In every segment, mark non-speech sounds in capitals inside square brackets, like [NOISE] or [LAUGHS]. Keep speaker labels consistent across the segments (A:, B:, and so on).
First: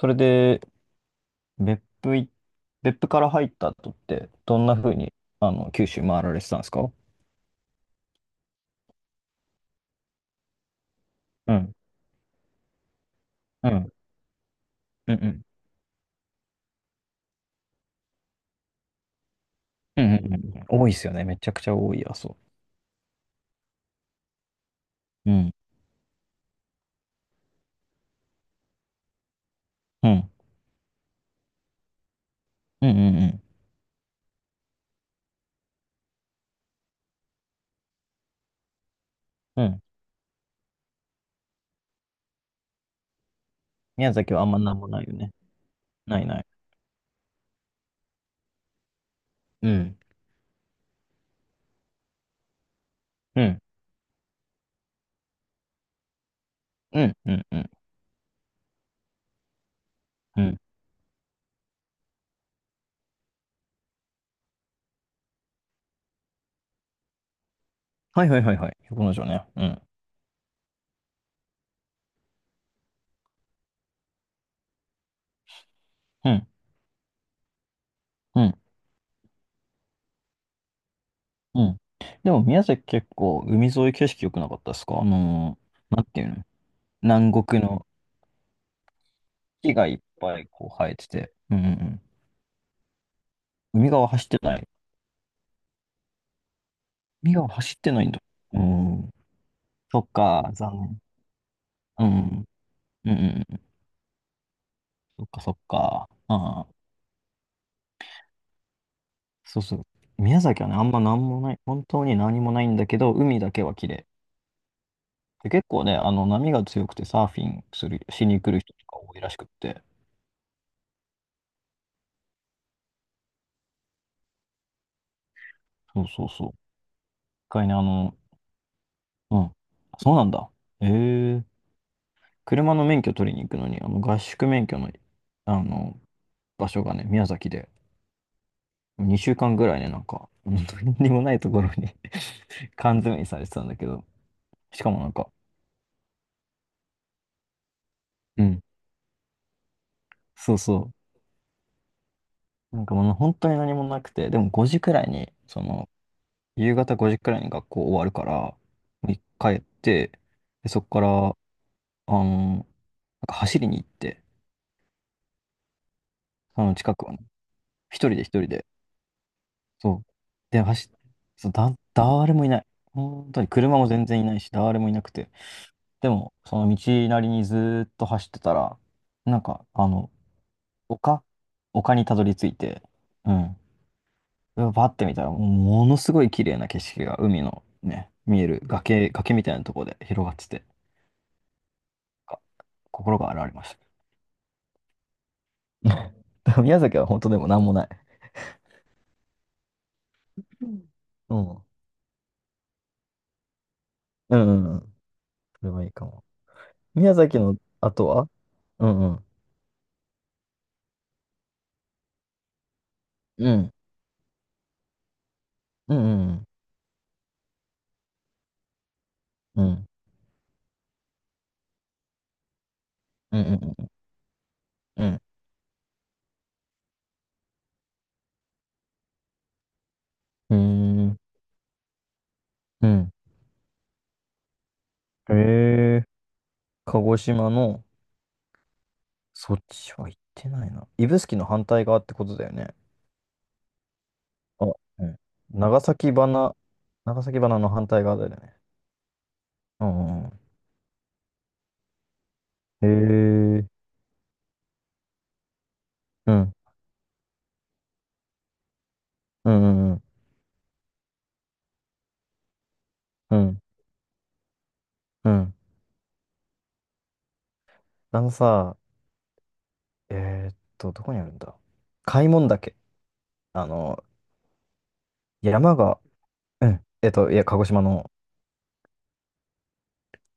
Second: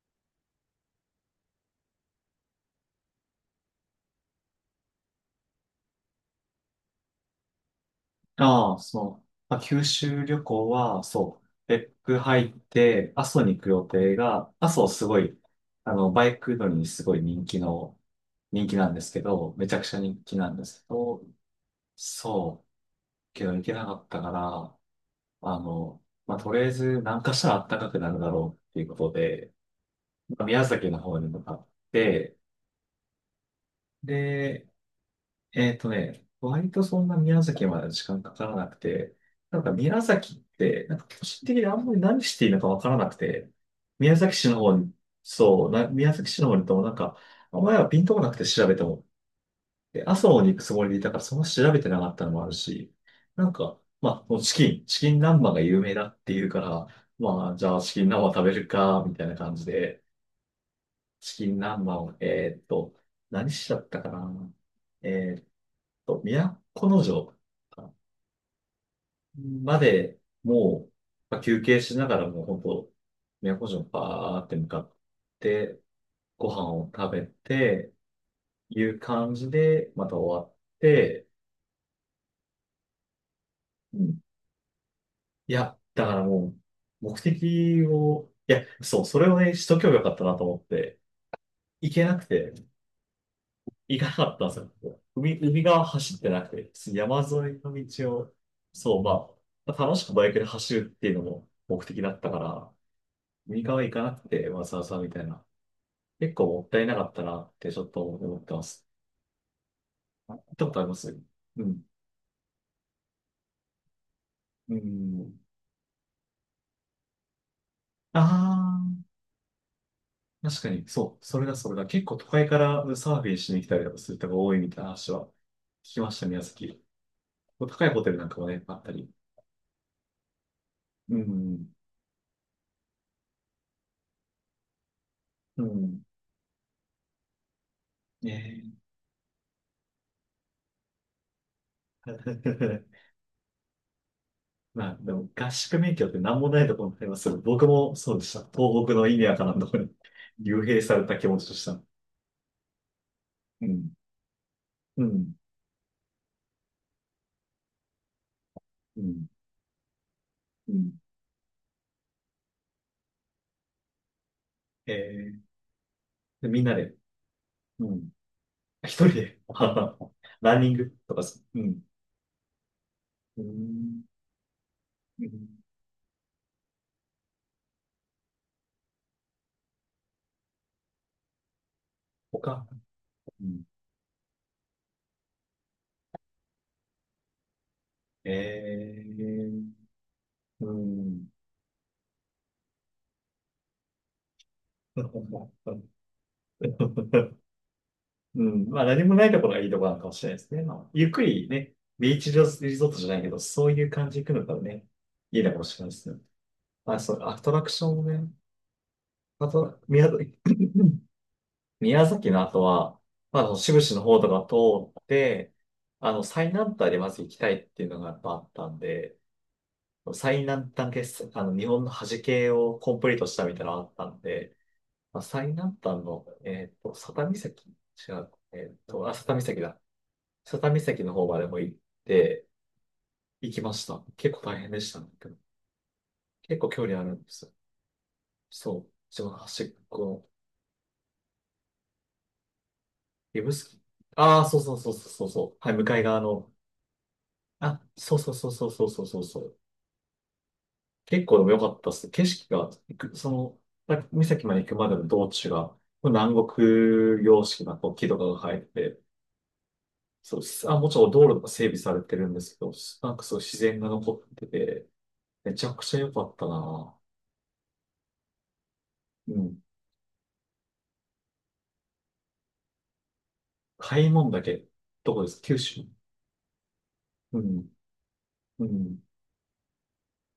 A: それで、別府い、別府から入った後って、どんな風に九州回られてたんですか？
B: ああ、そう。まあ、九州旅行は、そう、
A: うん。
B: 別府入って、阿蘇に行く
A: う
B: 予
A: ん。
B: 定が、阿蘇す
A: う
B: ご
A: ん。う
B: い、
A: ん。
B: あの、バイク乗りにすごい人気の、人気なんですけど、めちゃくちゃ
A: うん
B: 人
A: うん
B: 気
A: う
B: なんで
A: ん、
B: すけ
A: 多いですよ
B: ど、
A: ね。めちゃくちゃ多い、やそ
B: そう、けど行けなかったから、
A: う。うん。
B: まあの、まあ、とりあえず南下したら暖かくなるだろうっていうことで、
A: うん。
B: まあ宮崎の方に向かって、
A: うんうんうん。
B: で、えっとね、割とそんな宮崎まで時間かからなくて、な
A: う。
B: ん
A: うんう
B: か
A: んうん、
B: 宮崎って、なんか個人的にあんまり何していいのかわからなくて、
A: 宮
B: 宮
A: 崎
B: 崎
A: はあ
B: 市
A: ん
B: の
A: まな
B: 方
A: んも
B: に、
A: ないよね。
B: そう、宮
A: ない
B: 崎市
A: ない。
B: の方に行ってもなんか、あんまりはピンとこなくて調べても、
A: うん。
B: で、阿蘇に行くつもりでいたからそんな調べてなかったのもあるし、
A: う
B: なん
A: ん。
B: か、まあ、もうチキン南蛮が有名だっていうから、
A: うん。うん。
B: まあ、
A: う
B: じ
A: ん。
B: ゃあチキン南蛮食べるか、みたいな感じで、
A: うん。
B: チキン南蛮を、何しちゃったかな。えーっと、都城
A: はいはいはいはい。横の城ね。う
B: ま
A: ん。
B: でもう、まあ休憩しながらもう本当、都城バーって向かって、
A: うん。
B: ご飯を食べて、
A: うん。
B: いう感じで、また終わって、
A: うん。でも宮崎結構海沿い
B: う
A: 景
B: ん。
A: 色良くなかったですか？あ
B: い
A: の
B: や、
A: ーなん
B: だか
A: て
B: ら
A: いうの
B: もう、目
A: 南国
B: 的
A: の
B: を、いや、そう、それをね、し
A: 木
B: とけ
A: が
B: ば
A: いっ
B: よかったな
A: ぱ
B: と
A: い
B: 思っ
A: こう生え
B: て、
A: てて。うんう
B: 行
A: ん。
B: けなくて、
A: 海
B: 行か
A: 側
B: な
A: 走っ
B: か
A: て
B: ったんです
A: な
B: よ。
A: い。
B: ここ海、海側走ってなくて、山沿
A: 海側
B: いの
A: 走ってないん
B: 道
A: だ。
B: を、
A: う
B: そう、
A: ん。
B: まあ、楽
A: そ
B: し
A: っ
B: くバイクで
A: か、残
B: 走るっ
A: 念。
B: ていうのも目的
A: うん。
B: だ
A: う
B: ったか
A: ん
B: ら、
A: うんうん。
B: 右側行かなくて、わざわざみた
A: そ
B: い
A: っか
B: な。
A: そっか。
B: 結構
A: あ
B: も
A: あ、
B: ったいなかったなってちょっと思ってます。
A: そうそう。
B: あ行
A: 宮
B: っ
A: 崎
B: た
A: は
B: こ
A: ね、
B: とあ
A: あ
B: り
A: ん
B: ま
A: まな
B: す
A: んもない。
B: うん。
A: 本当に何もないんだけど、海だけは綺麗。
B: うん。
A: で、結構ね、あの、波が強くてサーフィンする、しに来る人と
B: あ
A: か多いらしくって。
B: あ、確かに、そう、それだ、それだ。結構都会からサーフィンしに来たりとかする人が多いみたいな話は聞き
A: そう
B: まし
A: そ
B: た、
A: う
B: 宮
A: そう。一
B: 崎。
A: 回ね、あ
B: 高いホテ
A: の、
B: ルなんかもね、あったり。
A: うん。そうなんだ。
B: う
A: ええ、
B: ん。
A: 車の免許取りに行くのに、あの、合宿免許の、
B: う
A: あの、
B: ん。
A: 場所がね、宮崎で。
B: ね
A: 2週間ぐらいね、なんか、本当に何もないところに [LAUGHS]
B: え。[LAUGHS]
A: 缶詰にされてたんだけど、しか
B: まあ、
A: もな
B: で
A: ん
B: も
A: か、
B: 合宿免許って何もないところにありますけど、僕もそうでした。
A: うん。
B: 東北の意味わからんところに [LAUGHS]
A: そう
B: 幽閉
A: そ
B: された気持ちとした。
A: う、なんかもう本当に
B: う
A: 何も
B: ん。
A: なくて、でも5時く
B: う
A: らいに、
B: ん。
A: その、夕方5時くらいに学校終わるから、
B: う
A: に
B: ん。
A: 帰って、で、
B: う
A: そこ
B: ん
A: から、あの、なんか走りに行って、
B: えー、で
A: そ
B: みんな
A: の
B: で、
A: 近くをね、
B: う
A: 一
B: ん。
A: 人で一人で、
B: 一人で、
A: そう、
B: [LAUGHS] ラン
A: で、
B: ニングとかす、
A: そう、
B: うん。
A: 誰もいない。本当
B: う
A: に車も
B: ん。
A: 全然いないし、誰もいなく
B: う
A: て、
B: ん
A: でも、その道なりにずーっと走ってたら、なんか、あの、丘丘にたどり着い
B: 他、
A: て、う
B: う
A: ん。
B: ん。
A: でバッて見たら、もうものすごい綺麗な景色が海のね、見える
B: え
A: 崖みたい
B: ー、
A: なところで広がってて、
B: うん。
A: あ、心が洗われました。
B: [LAUGHS]
A: [LAUGHS] だから宮崎は本当でもなんもない。
B: うん。まあ何もないところがいいところなのかもしれないですね。
A: う
B: まあ、ゆっくり
A: んうん。
B: ね、ビーチリゾートじゃないけど、そういう感じで行
A: うん
B: く
A: う
B: のが
A: んうんう
B: ね、
A: ん。
B: いいのかも
A: それ
B: しれ
A: はい
B: ない
A: い
B: で
A: か
B: すね。
A: も。
B: まあ、そ
A: 宮
B: う、ア
A: 崎
B: ト
A: の
B: ラクションも
A: 後
B: ね、
A: は、うんうん。
B: あと、宮崎 [COUGHS] 宮崎の後は、まあ、あ
A: う
B: の、志
A: ん。
B: 布志の方とか通って、
A: うん
B: あの、
A: うん
B: 最南端でまず行きたいっていうのがやっぱあったんで、
A: うん。うん。
B: 最南端決、あの、日本の端系をコンプリートし
A: うん
B: たみたいなの
A: う
B: があ
A: ん
B: ったんで、
A: うんう
B: まあ、
A: ん。
B: 最南端の、えっと、佐多岬違う、えっと、あ、佐多岬だ。
A: うん。
B: 佐多岬
A: うー
B: の
A: ん。
B: 方までも行って、
A: うん。
B: 行きました。結構大変でしたね。け
A: へ
B: ど
A: え。
B: 結構距離
A: 鹿
B: ある
A: 児
B: んです
A: 島
B: よ。
A: の、
B: そう。一番
A: そっ
B: 端っ
A: ち
B: こ
A: は行っ
B: の
A: てないな。指宿の反対側ってことだよね。
B: 指宿。ああ、そう
A: あ、
B: そうそうそ
A: う
B: う
A: ん。
B: そうそう。はい、
A: 長
B: 向かい
A: 崎
B: 側の
A: 花、長崎花の
B: あ、
A: 反対
B: そ
A: 側
B: うそう
A: だよ
B: そう
A: ね。
B: そうそうそうそうそう。
A: うんうんう
B: 結構でも良かったっす。景色が、
A: ん。へ
B: 行くその、
A: え。
B: 滝岬まで行くまでの道中が、
A: う
B: 南
A: ん。
B: 国様式なこう木とかが生えてて、
A: うんうんうん。
B: そうす、あ、もちろん道路とか整備されてるんですけど、すなんかそ
A: う
B: う自
A: ん。
B: 然が残ってて、
A: うん。
B: めちゃくちゃ良かったな。
A: あのさ、
B: うん。
A: どこにあるんだ、開聞岳。あの、
B: 開門岳、どこですか九
A: 山
B: 州
A: が、うん。い
B: う
A: や、鹿児
B: ん。
A: 島の
B: うん。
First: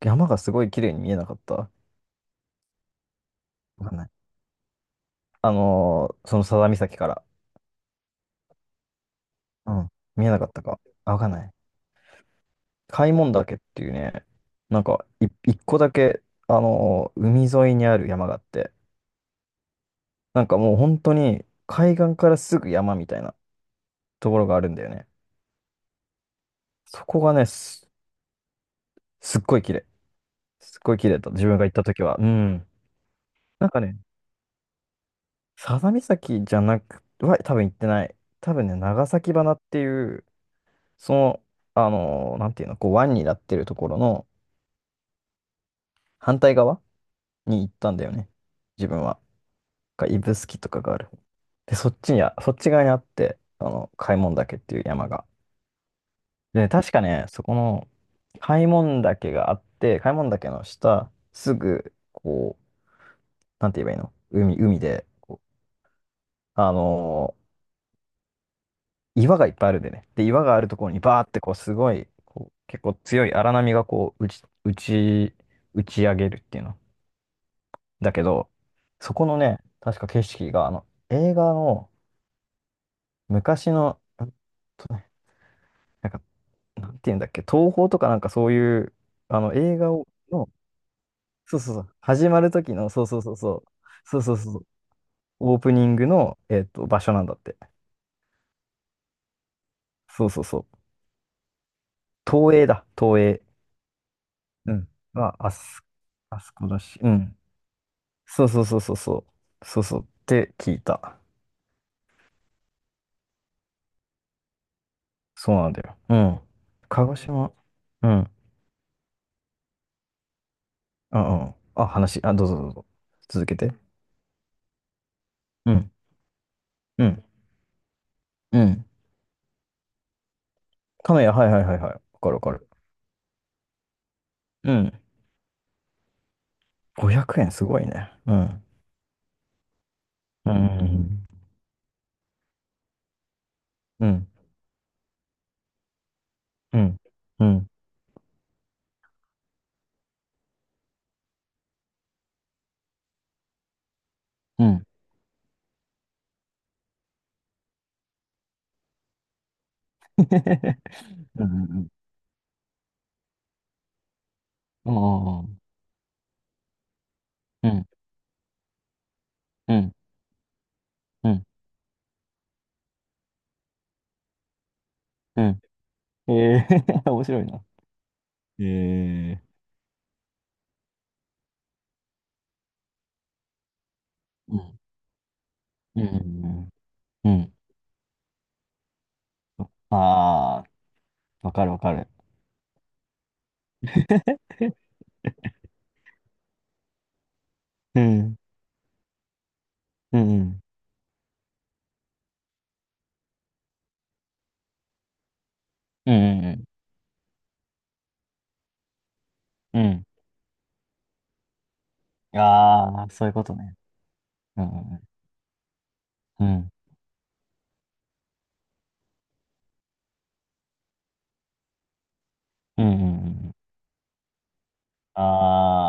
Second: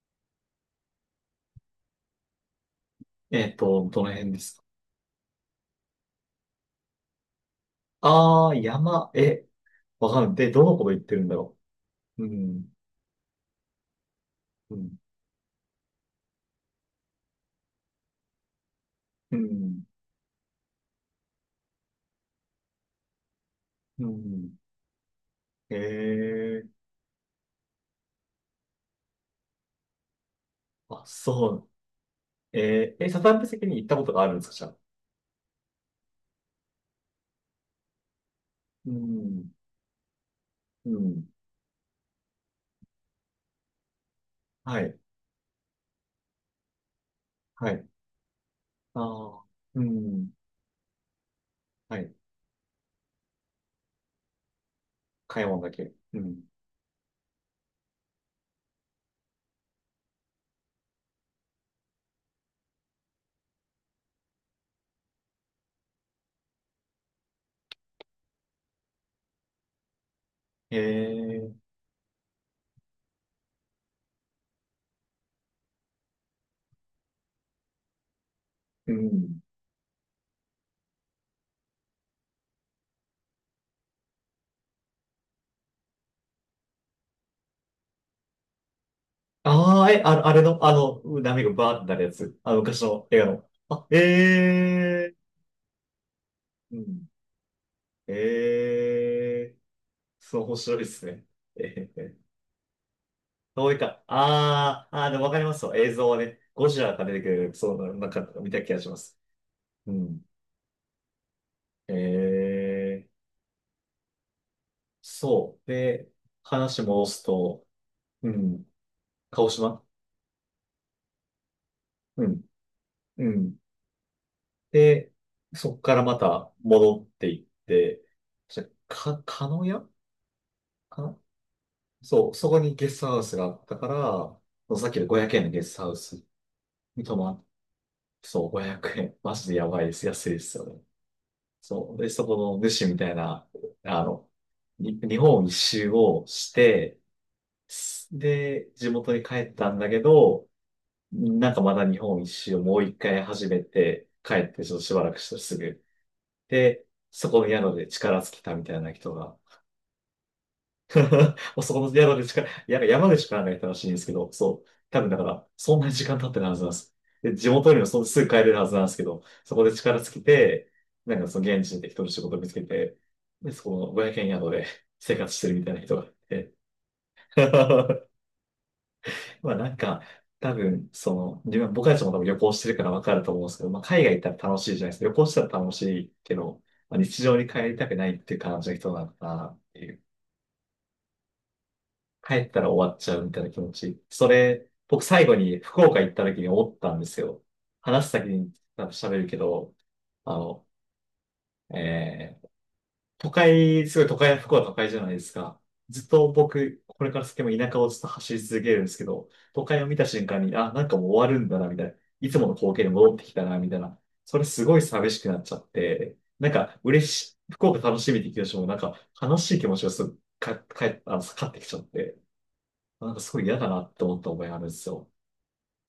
A: 山がすごい綺麗に見えなかった？わ
B: えっと、
A: かん
B: ど
A: な
B: の
A: い。
B: 辺ですか
A: あのー、その佐田岬から。
B: ああー、山、え、
A: うん。
B: わか
A: 見
B: ん
A: え
B: ない。
A: なか
B: で、
A: った
B: どの
A: か。
B: こと言っ
A: あ、
B: て
A: わ
B: るん
A: かん
B: だ
A: ない。
B: ろう。うん。
A: 開聞岳っていうね、
B: う
A: なん
B: ん。
A: かい一個だけ、あのー、海沿いにある山があって、
B: うん。
A: なんかもう本当に海岸からすぐ山みたいな
B: う
A: ところ
B: ん。
A: があるんだよね。
B: ええ
A: そこがね、すっごい綺麗。すっごい
B: あ、
A: 綺麗だった。自
B: そ
A: 分が行った時は。う
B: う。
A: ん。
B: えー、え、サタンプ席
A: なん
B: に
A: か
B: 行った
A: ね、
B: ことがあるんですか、じゃあ。
A: 佐々岬じゃなくは多分行ってない。多分ね、
B: う
A: 長崎
B: ん、
A: 花っていう、
B: う
A: そ
B: ん、
A: の、あのー、なんていうの、こう湾になってるところの
B: はい、
A: 反対側に
B: は
A: 行っ
B: い。
A: たんだよね。自
B: あ
A: 分は。
B: あ、う
A: か
B: ん、
A: 指宿とかがある。で、
B: はい。
A: そっち側にあって、あの、開門岳っていう山が。
B: 買い物だけ。うん。
A: で、確かね、そこの開門岳があって、開門岳の下、すぐ、こう、なんて言えばいいの、海で、こう、あのー、岩がいっぱいあるんでね。で、岩があるところにバーって
B: え
A: こう、
B: え
A: すごい、こう、結構強い荒波がこう、打ち上げるっていうの。だけど、
B: う
A: そこの
B: ん。
A: ね、確か景色が、あの、映画の昔の、とねなんかなんていうんだっけ、東宝とかなんかそういう、あの、映
B: ああ、
A: 画
B: え、
A: を、
B: あの、あれ
A: の、
B: の、あの、波が
A: そう
B: バ
A: そう
B: ーっ
A: そ
B: てな
A: う、
B: るや
A: 始
B: つ。
A: まる
B: あの、
A: 時
B: 昔
A: の、そ
B: の
A: う
B: 映
A: そう
B: 画
A: そう
B: の。
A: そう、
B: あ、え
A: そうそうそうそう、
B: え
A: オープニングの、
B: う
A: 場
B: ん。
A: 所なんだって。
B: ええ
A: そう
B: そう、
A: そう
B: 面
A: そ
B: 白い
A: う。
B: ですね。ええ
A: 東映だ、東映。
B: どういうか、
A: う
B: あ
A: ん。
B: あ、ああ、で
A: ま
B: もわかり
A: あ、あ
B: ますよ。
A: す、
B: 映像はね、
A: あそこ
B: ゴ
A: だ
B: ジラ
A: し、
B: が
A: う
B: 出てく
A: ん。
B: る、そう、なんか
A: そう
B: 見
A: そ
B: た
A: う
B: 気
A: そ
B: が
A: う
B: し
A: そ
B: ま
A: う
B: す。
A: そう。そう
B: う
A: そう。っ
B: ん。
A: て聞いた。
B: ええ
A: そう
B: そう。
A: なんだよ。
B: で、
A: うん。
B: 話戻
A: 鹿児
B: す
A: 島。
B: と、
A: う
B: う
A: ん。
B: ん、鹿児島
A: あ、うん。
B: う
A: あ、
B: ん、
A: どうぞどうぞ。
B: う
A: 続け
B: ん。
A: て。
B: で、
A: う
B: そこ
A: ん。
B: からまた戻
A: う
B: っ
A: ん。
B: ていって、
A: う
B: じゃ、
A: ん。
B: か、鹿屋かな
A: 鹿屋、はいはいはいはい。わか
B: そう、
A: るわ
B: そ
A: か
B: こ
A: る。
B: にゲストハウスがあったから、
A: う
B: そのさっ
A: ん、
B: きの500円のゲストハウスに泊
A: 500
B: まって
A: 円すごいね。う
B: そう、
A: ん。
B: 500円。マジでやばいです。安いで
A: う
B: すよね。
A: う
B: そう。で、そこの主みたいな、あ
A: ん。ん。
B: の、に日本一周をし
A: うん。
B: て、
A: うん。うん。
B: すで、地元に帰ったんだけど、なんかまだ日本一周をもう一回始めて、帰って
A: う
B: ちょっと
A: ん。
B: しばらくしたらすぐ。で、そこの宿で力尽きたみたいな人が、
A: う
B: [LAUGHS] そこ
A: ん。
B: の宿で力、や山口からがいたらしいんですけど、そう。
A: う
B: 多分だから、
A: ん。
B: そんなに時間経ってるはずなんです。で、地
A: う
B: 元にも
A: ん。
B: そんすぐ帰れるはずなんですけど、そこで
A: うん。うん。
B: 力尽きて、なんか
A: う
B: そ
A: ん。
B: の現地で適当に仕事見つけて、で、そこの500円宿で生活し
A: う
B: てる
A: ん、
B: みたいな人がいて。
A: えー、面白いな。
B: [LAUGHS]
A: ええ、
B: まあなんか、多分、その、自分、僕たちも多分旅行してるから分かると思うんですけど、まあ海外行ったら
A: う
B: 楽しい
A: ん。
B: じゃないですか。旅行したら楽し
A: う
B: いけど、
A: ん。
B: まあ、日
A: う
B: 常に
A: ん。
B: 帰りたくないっていう感じの人なのかなっていう。
A: ああ、わかるわかる。
B: 帰ったら終わっちゃうみたいな気持ち。それ、僕最後に福岡行った時に思ったんですよ。
A: う
B: 話す先
A: ん。
B: に多分喋るけど、
A: う
B: あ
A: ん。
B: の、えー都会、すごい都会、福岡都会じゃないですか。ずっ
A: うん。
B: と
A: うん。
B: 僕、これから先も田舎をずっと走り続けるんですけど、都
A: う
B: 会
A: ん。
B: を
A: う
B: 見た
A: ん、
B: 瞬間に、あ、なんかもう終わるんだな、みたいな。いつもの光景に
A: ああ、
B: 戻って
A: そうい
B: き
A: う
B: た
A: こと
B: な、みた
A: ね。
B: いな。それす
A: う
B: ごい
A: ん。
B: 寂しくなっちゃって、
A: うん。
B: な
A: う
B: ん
A: ん。
B: か嬉しい、福岡楽しみって気持ちも、なんか悲しい気持ちがすぐか、かえ、あの、かかってきちゃって、
A: うん。う
B: なんかすごい
A: ん、
B: 嫌だなって思った思いがあるんですよ。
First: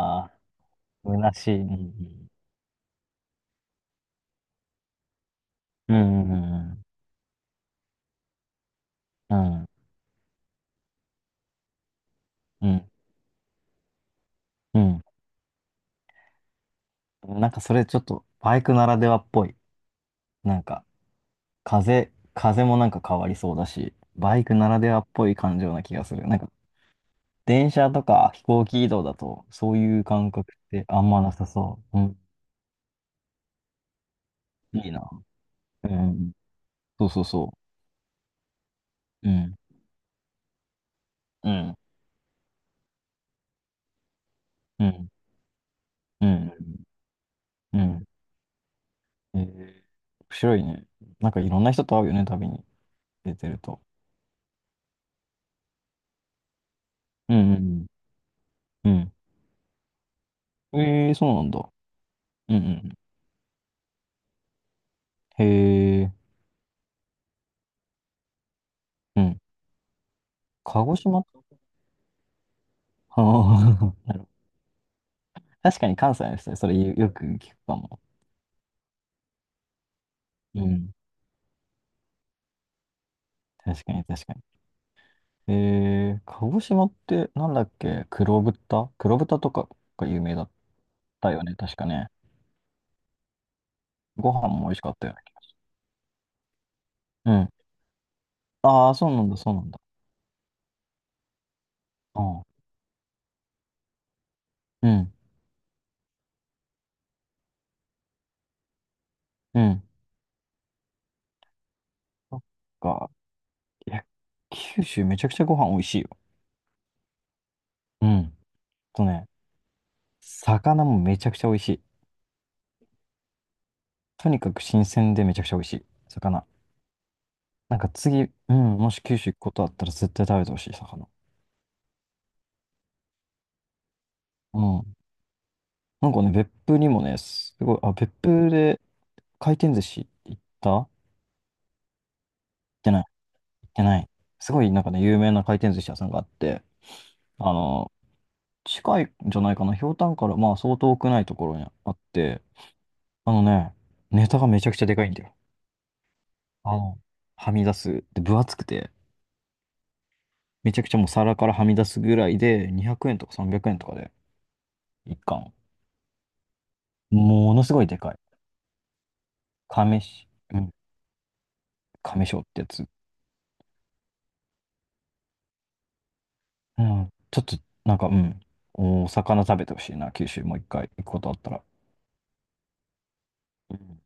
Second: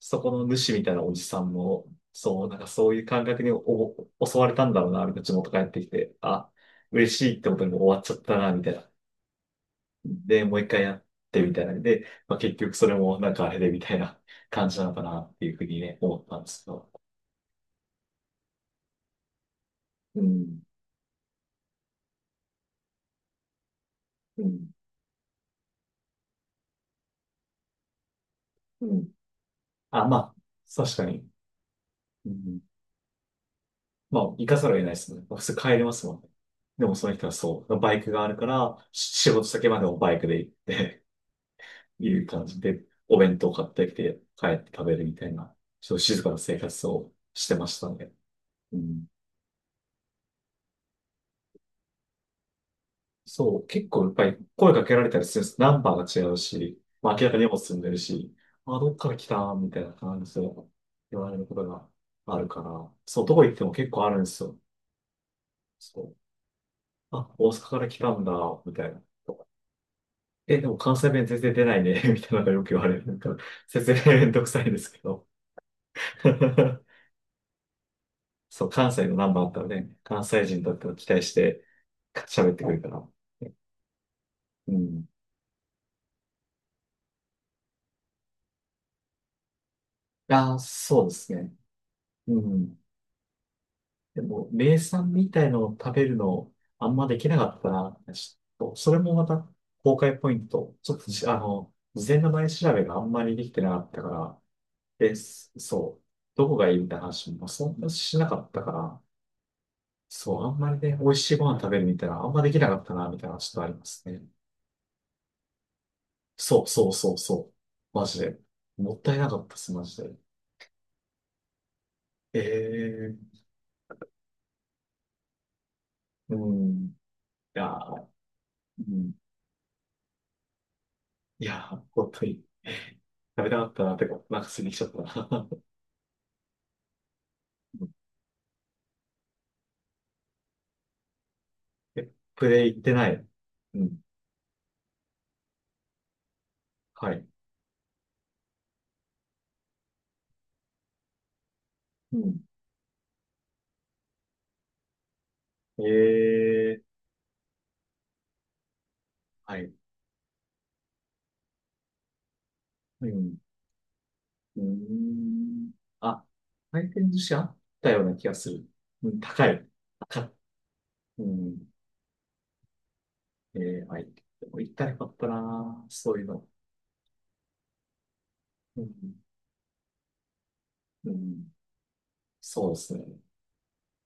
B: そこ
A: あ、
B: の主みたいなおじ
A: 虚
B: さ
A: し
B: ん
A: い。う
B: も、
A: ん。
B: そう、なんかそういう感覚に襲われたんだろうな、みたいな、地元帰ってき
A: う
B: て、あ、
A: ん。
B: 嬉しいってことにもう終わっちゃったな、みたいな。
A: うん。うん。
B: で、もう一回やってみたいな。で、まあ、結
A: う
B: 局そ
A: ん。
B: れもなんかあれでみたいな感じ
A: う
B: なのか
A: ん。
B: なっていうふうにね、思ったんですけど。
A: なんかそれちょっとバイクならではっぽい。
B: う
A: な
B: ん、
A: んか風もなんか変わりそうだし、バ
B: う
A: イクな
B: ん、
A: らではっぽい感情な気がする。なんか電車とか飛行機
B: う
A: 移動
B: ん。
A: だとそういう
B: あ、ま
A: 感
B: あ、
A: 覚って
B: 確
A: あ
B: か
A: んま
B: に。
A: なさそう。うん。
B: うん、まあ、行かざるを得
A: い
B: な
A: い
B: いで
A: な。
B: すもんね。普通帰れ
A: う
B: ますもんね。
A: ん。
B: でも
A: そ
B: そ
A: う
B: の
A: そう
B: 人は
A: そ
B: そう、バイクがあるから、
A: う。
B: 仕
A: う
B: 事
A: ん。
B: 先までもバイクで行って
A: うん。
B: いう感じで、お弁当買ってきて帰って食
A: う
B: べる
A: ん。
B: みたいな、ちょっと静
A: う
B: かな
A: ん。
B: 生活をしてま
A: う
B: した
A: ん。
B: ね。うん
A: えー、面白いね。なんかいろんな人と会うよね、旅に出て
B: そ
A: る
B: う、
A: と。
B: 結構やっぱり声かけられたりするんです。ナンバーが違うし、まあ明ら
A: う
B: かに荷
A: ん。う
B: 物積ん
A: ん
B: でるし、あ、
A: う
B: どっか
A: ん。
B: ら来たみたいな感じで
A: うん。えー、
B: 言わ
A: そう
B: れ
A: な
B: る
A: ん
B: こと
A: だ。
B: がある
A: うん。う
B: から、
A: ん。
B: そう、どこ行っても結構あるんですよ。
A: へ
B: そ
A: え。
B: う。あ、大阪から来たんだ、みたいな。
A: うん。
B: え、でも
A: 鹿
B: 関
A: 児
B: 西
A: 島。
B: 弁全然出ないね、[LAUGHS] みたいなのがよく言われる。
A: [LAUGHS]
B: なんか、
A: ああ、なるほ
B: 説明め
A: ど、
B: んどくさいんですけど。
A: 確かに関西の人それ
B: [LAUGHS]
A: よよく聞くかも。
B: そう、関西のナンバーあったので、関西
A: う
B: 人だ
A: ん
B: ったら
A: ん。
B: 期待して喋ってくるから。
A: 確かに確かに。
B: うん。
A: えー、鹿児島ってなんだっけ、黒豚とかが有名だっ
B: ああ、そうで
A: た
B: す
A: よ
B: ね。
A: ね、確かね。
B: うん。で
A: ご
B: も、
A: 飯も美味
B: 名
A: しかった
B: 産
A: よね。
B: みたいのを食べるの、あんまでき
A: う
B: なか
A: ん。
B: ったな。ちょっと、
A: あ
B: そ
A: あ、
B: れ
A: そ
B: も
A: うな
B: ま
A: ん
B: た、
A: だ、そうなんだ。
B: 崩壊ポイント。ちょっとじ、あの、事前
A: う
B: の
A: ん。
B: 前調べがあんまりできてなかったから、
A: うん。
B: で、すそう、どこがいいみたいな話もそんなしなかったから、
A: うん。
B: そう、あんまりね、美味しいご飯食べるみたいな、あん
A: そ
B: ま
A: っ
B: できなかったな、
A: か。
B: みたいな、ちょっとありま
A: いや、
B: すね。
A: 九州めちゃくちゃご飯美味しいよ。
B: そうそうそうそう。マ
A: うん。
B: ジ
A: あ
B: で。もっ
A: と
B: たい
A: ね、
B: なかったっす、マジで。
A: 魚もめちゃくちゃ美味しい。
B: ええ
A: とにかく新鮮でめちゃくちゃ美味しい。
B: う
A: 魚。
B: ん。いや
A: なんか
B: ー、
A: 次、うん、
B: う
A: もし
B: ん。
A: 九州行くことあったら絶対食べてほしい、魚。
B: いやー、本当に。[LAUGHS] 食べたかったな、てか、なんか
A: う
B: 過ぎちゃっ
A: ん。
B: たな。[LAUGHS]
A: なんかね、別府にもね、すごい、
B: う
A: あ、
B: ん
A: 別府で回転寿司行った
B: え、プレイ行ってない。
A: 行っ
B: う
A: てな
B: ん。
A: い。すごいなんかね、有名な回転寿司屋さんがあって、
B: はい。
A: あの、近いんじゃないかな、ひょうたんからまあ相当遠くないところにあっ
B: う
A: て、
B: ん。
A: あのね、ネタがめちゃくちゃでかいんだよ。
B: え
A: あ
B: え
A: の、はみ出す。で、分厚くて、
B: はい。
A: めちゃくちゃもう皿からはみ出すぐらいで、200
B: う
A: 円とか
B: ん。
A: 300円とかで、
B: うー
A: 一貫。
B: ん。あ、回転寿司あ
A: も
B: っ
A: のすごい
B: た
A: で
B: よう
A: か
B: な
A: い。
B: 気がする。うん、高い。
A: 亀
B: 高
A: し。
B: い。うん。
A: 亀章ってやつ。
B: ええはい。でも行ったらよかったな、そういうの。
A: うん。ちょっと、なんか、うん。
B: う
A: お
B: ん。
A: 魚食べてほしいな、九州もう一回行く
B: う
A: ことあっ
B: ん。
A: たら。
B: そうですね。
A: うん